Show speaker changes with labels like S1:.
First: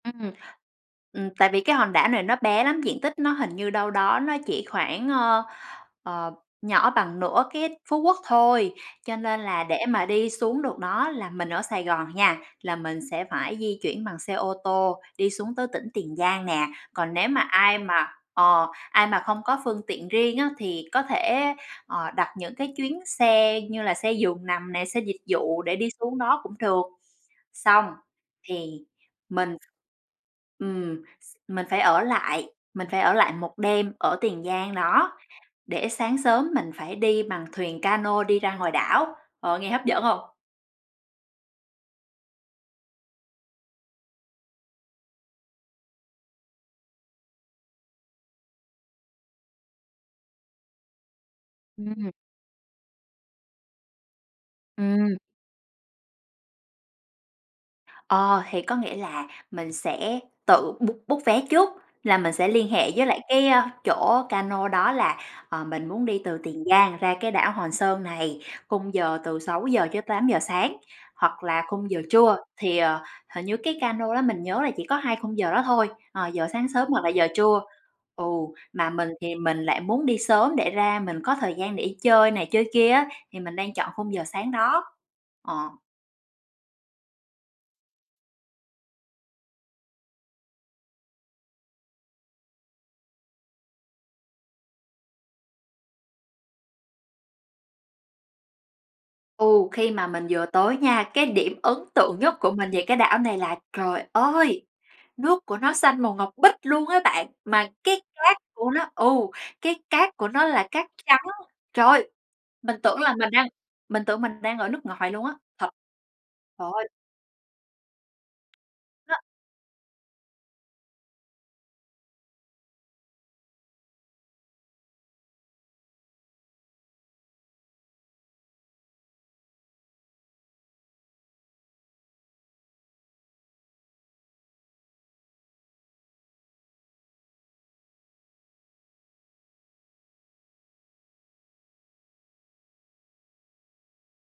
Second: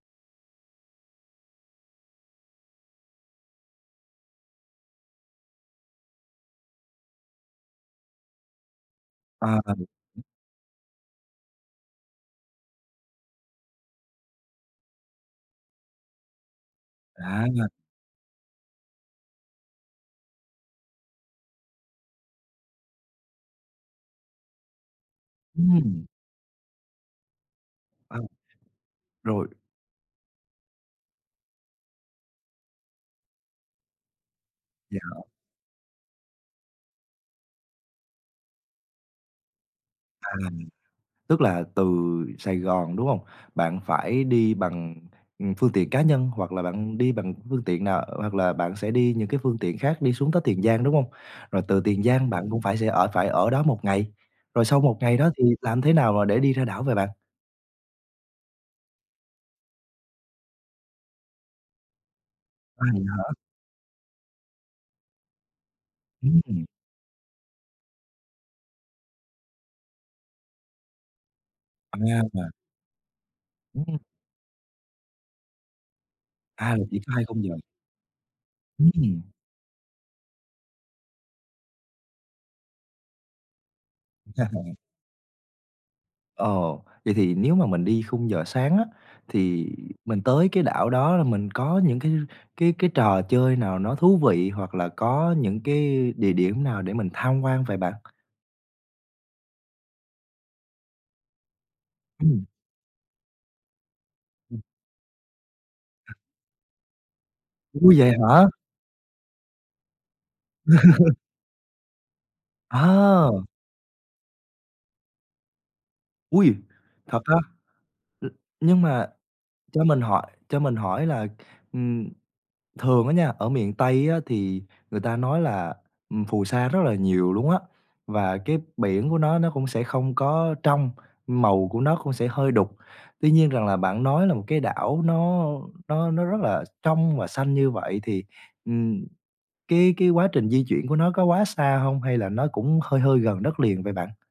S1: Ừm. Ừm, tại vì cái hòn đảo này nó bé lắm, diện tích nó hình như đâu đó nó chỉ khoảng, ơ, ờ, nhỏ bằng nửa cái Phú Quốc thôi. Cho nên
S2: Ờ,
S1: là để mà
S2: ừ.
S1: đi xuống được đó là mình ở Sài Gòn nha, là mình sẽ phải di chuyển bằng xe ô tô, đi xuống tới tỉnh Tiền Giang nè. Còn nếu mà
S2: À!
S1: ai mà ờ, ai mà không có phương tiện riêng á, thì có thể, ờ, đặt những cái chuyến xe như là xe giường nằm nè, xe dịch vụ để đi
S2: Ừm.
S1: xuống đó cũng được. Xong
S2: Ừ.
S1: thì
S2: Rồi.
S1: mình ừm, s mình phải ở lại, mình phải ở lại một đêm ở Tiền Giang
S2: Vậy
S1: đó
S2: hả?
S1: để sáng sớm mình phải đi bằng thuyền ca nô đi ra ngoài đảo. Ờ, nghe hấp dẫn hông?
S2: À. Tức là từ Sài Gòn, đúng hông? Bạn phải đi bằng, ừm, phương tiện cá nhân hoặc là bạn đi bằng phương tiện nào? Hoặc là bạn sẽ đi những cái phương tiện khác đi xuống tới Tiền Giang, đúng hông? Rồi từ Tiền
S1: Ừm.
S2: Giang, bạn cũng phải sẽ ở phải ở đó 1 ngày. Rồi sau 1
S1: Ừm.
S2: ngày đó thì làm thế nào mà để đi ra đảo vậy bạn?
S1: Ờ, thì có nghĩa là mình sẽ tự b book vé trước, là mình sẽ liên
S2: À,
S1: hệ
S2: vậy
S1: với lại
S2: hả?
S1: cái chỗ ca nô đó là, ờ, mình muốn đi từ Tiền
S2: Ừm.
S1: Giang ra cái đảo Hòn Sơn này, khung giờ từ 6:00-8:00 sáng, hoặc là khung giờ trưa.
S2: À.
S1: Thì, ờ, hình như cái ca
S2: Ừm.
S1: nô đó mình nhớ là chỉ có hai khung giờ đó thôi, ờ, giờ sáng
S2: À, là
S1: sớm
S2: chỉ
S1: hoặc là
S2: có hai
S1: giờ
S2: khung giờ.
S1: trưa. Ừ, mà mình
S2: Ừm.
S1: thì mình lại muốn đi sớm để ra mình có thời gian để đi chơi này chơi kia á, thì mình đang chọn khung giờ sáng đó. Ờ.
S2: Ồ! Vậy thì nếu mà mình đi khung giờ sáng á, thì mình tới cái đảo đó là mình có những cái cái cái trò chơi nào nó thú vị hoặc là có những cái địa điểm nào để mình tham quan vậy bạn?
S1: Ừ, khi mà mình vừa tới nha, cái điểm ấn tượng nhất
S2: Ừm.
S1: của mình về cái đảo này là trời
S2: Ừm.
S1: ơi, nước của nó xanh màu ngọc bích luôn á bạn, mà
S2: Ủa,
S1: cái
S2: vậy
S1: cát
S2: hả?
S1: của nó ừ, cái cát của nó là cát trắng. Trời ơi! Mình tưởng là mình
S2: À!
S1: đang mình tưởng mình đang ở nước ngoài luôn á, thật!
S2: Ôi,
S1: Trời ơi!
S2: thật á? Ư, nhưng mà
S1: Nó
S2: cho mình hỏi cho mình hỏi là, ừm, thường á nha, ở miền Tây á, thì người ta nói là, ừm, phù sa rất là nhiều luôn á, và cái biển của nó, nó cũng sẽ không có trong, màu của nó cũng sẽ hơi đục. Tuy nhiên rằng là bạn nói là một cái đảo nó nó nó rất là trong và xanh như vậy thì, ừm, cái cái quá trình di chuyển của nó có quá xa hông hay là nó cũng hơi hơi gần đất liền vậy bạn?